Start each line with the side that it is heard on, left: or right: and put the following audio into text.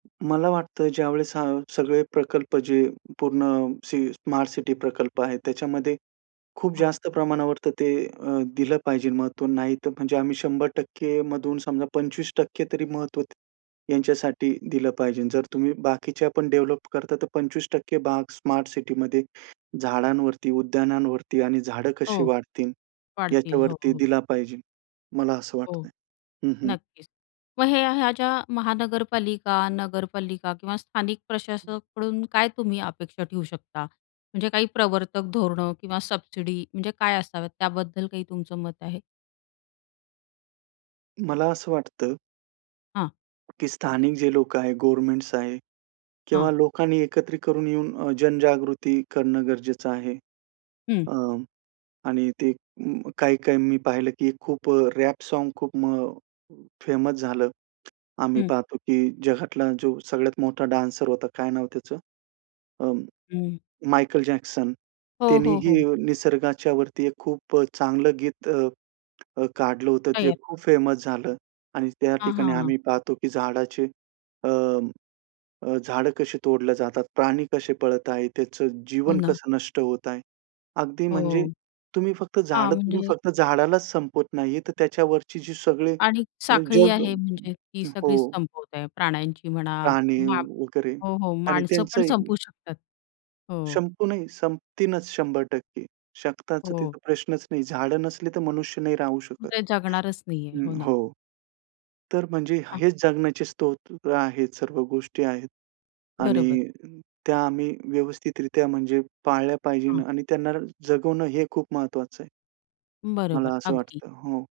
right: मला वाटतं ज्यावेळेस हा सगळे प्रकल्प जे पूर्ण सी स्मार्ट सिटी प्रकल्प आहेत, त्याच्यामध्ये खूप
left: हां.
right: जास्त प्रमाणावर तर ते अ, दिलं पाहिजे महत्त्व. नाही तर म्हणजे आम्ही 100% मधून समजा 25% तरी महत्त्व त यांच्यासाठी दिलं पाहिजे. जर तुम्ही बाकीच्यापण डेव्हलप करता, तर 25% भाग स्मार्ट सिटीमध्ये झाडांवरती, उद्यानांवरती आणि झाडं कशी
left: हो.
right: वाढतील
left: वाढतील. हो,
right: याच्यावरती
left: हो.
right: दिला पाहिजे, मला असं वाटतं
left: हो,
right: आहे. हं, हं.
left: नक्कीच. मग हे, ह्या ज्या महानगरपालिका, नगरपालिका किंवा स्थानिक
right: हं.
left: प्रशासकाकडून काय तुम्ही अपेक्षा ठेवू शकता? म्हणजे काही प्रवर्तक धोरणं किंवा सबसिडी, म्हणजे काय असाव्यात, त्याबद्दल काही तुमचं मत आहे?
right: मला असं वाटतं
left: हां.
right: की स्थानिक जे लोकं आहेत, गव्हर्नमेंटस आहेत किंवा
left: हां.
right: लोकांनी एकत्रित करून येऊन अ, जनजागृती करणं गरजेचं आहे.
left: हं.
right: अ, आणि ते अ, काही-काही मी पाहिलं की खूप अ, रॅप साँग खूप म फेमस झालं. आम्ही
left: हं.
right: पाहतो, की जगातला जो सगळ्यात मोठा डान्सर होता, काय नाव त्याचं? अ,
left: हं.
right: Michael Jackson.
left: हो,
right: त्यांनी
left: हो,
right: ही
left: हो.
right: निसर्गाच्यावरती एक खूप अ, चांगलं गीत अ अ, काढलं होतं, ते
left: तयार.
right: खूप फेमस झालं. आणि त्या
left: हां,
right: ठिकाणी
left: हां, हां.
right: आम्ही पाहतो की झाडाचे अ अ, झाडं कशी तोडल्या जातात, प्राणी कसे पळत आहेत, त्याचं
left: हो
right: जीवन
left: ना.
right: कसं नष्ट होत आहे. अगदी म्हणजे
left: हो.
right: तुम्ही फक्त
left: हां,
right: झाडं तोडून,
left: म्हणजे
right: फक्त झाडालाच संपवत नाही, तर त्याच्यावरची जी सगळी
left: आणि
right: अ,
left: साखळी
right: जग
left: आहे म्हणजे, ती सगळीच
right: हो.
left: संपवत आहे. प्राण्यांची म्हणा
right: प्राणी
left: मा
right: वगैरे
left: हो, हो.
right: आणि
left: माणसं
right: त्यांचं
left: पण
right: ही
left: संपवू शकतात. हो.
right: संपू नाही, संपतीनच 100%. शक्ताच,
left: हो.
right: तिथं प्रश्नच नाही. झाडं नसली तर मनुष्य नाही राहू शकत.
left: ते जगणारच नाहीये.
right: हं,
left: हो ना.
right: हो. तर म्हणजे
left: हां.
right: हेच जगण्याचे स्रोत आहेत, सर्व गोष्टी आहेत. आणि
left: बरोबर.
right: त्या आम्ही व्यवस्थितरित्या म्हणजे पाळल्या पाहिजे
left: हां.
right: आणि त्यांना जगवणं हे खूप महत्त्वाचं आहे. मला
left: बरोबर,
right: असं
left: अगदी.
right: वाटतं. हो.